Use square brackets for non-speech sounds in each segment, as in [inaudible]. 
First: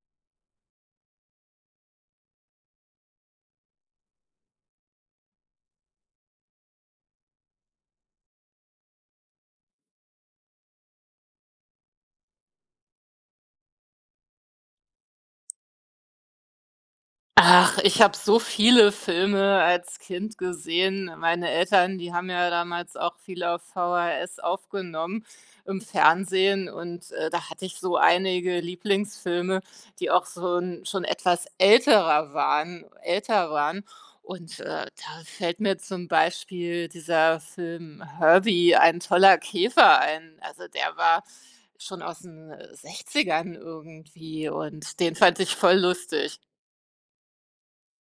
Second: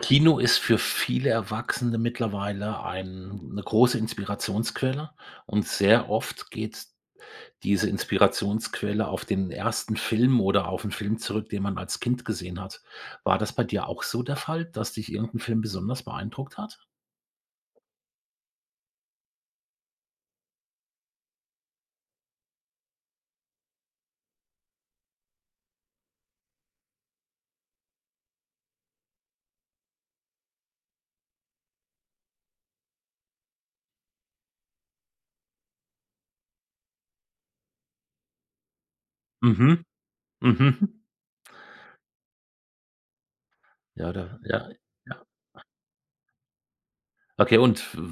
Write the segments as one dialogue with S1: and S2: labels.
S1: Kino ist für viele Erwachsene mittlerweile eine große Inspirationsquelle. Und sehr oft geht diese Inspirationsquelle auf den 1. Film oder auf 'n Film zurück, den man als Kind gesehen hat. War das bei dir auch so der Fall, dass dich irgend 'n Film besonders beeindruckt hat?
S2: Ach, ich habe so viele Filme als Kind gesehen. Meine Eltern, die haben ja damals auch viel auf VHS aufgenommen im Fernsehen und, äh, da hatte ich so einige Lieblingsfilme, die auch so 'n schon etwas älterer waren älter waren und, äh, da fällt mir zum Beispiel dieser Film „Herbie- Ein toller
S1: Mhm.
S2: Käfer" ein. Also,
S1: Mhm.
S2: der
S1: [chuckles]
S2: war schon aus 'n 60er
S1: Ja da
S2: irgendwie
S1: ja,
S2: und den
S1: ja.
S2: fand ich voll lustig.
S1: Okay, und w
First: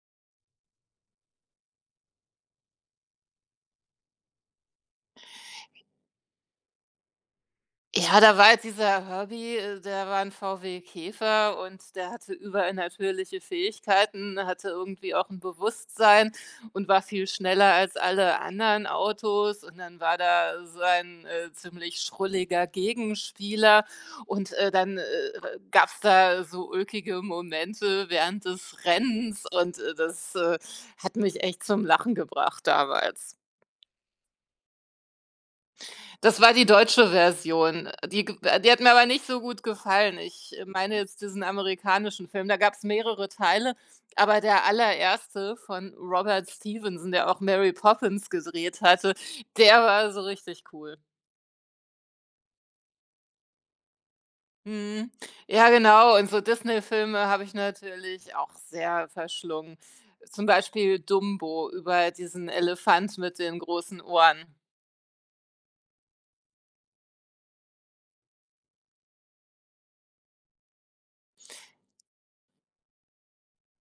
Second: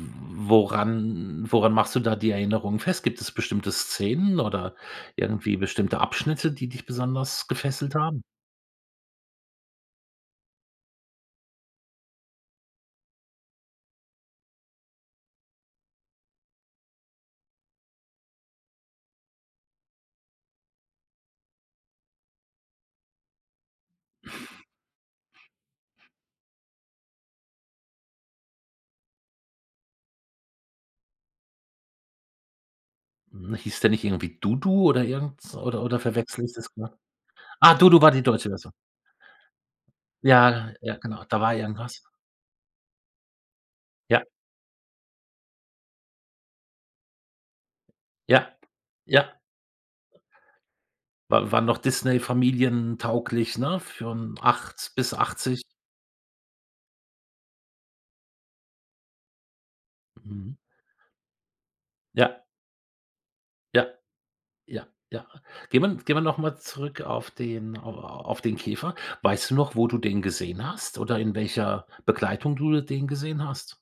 S1: woran woran machst du da die Erinnerungen fest? Gibt es bestimmte Szenen oder irgendwie bestimmte Abschnitte, die dich besonders gefesselt
S2: Ja,
S1: haben?
S2: da war jetzt dieser Herbie, äh, der war 'n VW Käfer und der hatte übernatürliche Fähigkeiten, hatte irgendwie auch 'n Bewusstsein und war viel schneller als alle anderen Autos und dann war da sein, äh, ziemlich schrulliger Gegenspieler und, äh, dann, äh, äh, äh, gab's
S1: [snorts]
S2: da so ulkige Momente während des Rennens und, äh, das, äh, hat mich echt zum Lachen gebracht damals.
S1: Mhm. Hieß der nicht irgendwie Dudu oder irgends oder oder
S2: Das
S1: verwechsle
S2: war
S1: ich
S2: die
S1: das na?
S2: deutsche
S1: Ah,
S2: Version,
S1: Dudu war die
S2: die g
S1: Deutsche
S2: äh, die
S1: Version.
S2: hat mir aber nicht so gut gefallen. Ich
S1: Ja,
S2: meine
S1: ja,
S2: jetzt
S1: genau, da
S2: diesen
S1: war irgendwas.
S2: amerikanischen Film, da gab's mehrere Teile,
S1: Ja.
S2: aber der allererste von Robert Stevenson, der auch Mary Poppins
S1: Ja,
S2: gedreht hatte,
S1: ja.
S2: der war so richtig cool.
S1: War war noch Disney familientauglich, ne? Für 'n 8
S2: Mhm.
S1: bis 80
S2: Ja genau und so Disney Filme habe ich natürlich auch sehr verschlungen, zum
S1: Mhm.
S2: Beispiel Dumbo, über
S1: Ja.
S2: diesen Elefant mit den
S1: Ja.
S2: großen Ohren.
S1: Ja, ja. Gehen wir n gehen wir nochmal zurück auf den au auf den Käfer. Weißt du noch, wo du den gesehen hast oder in welcher Begleitung du den gesehen hast?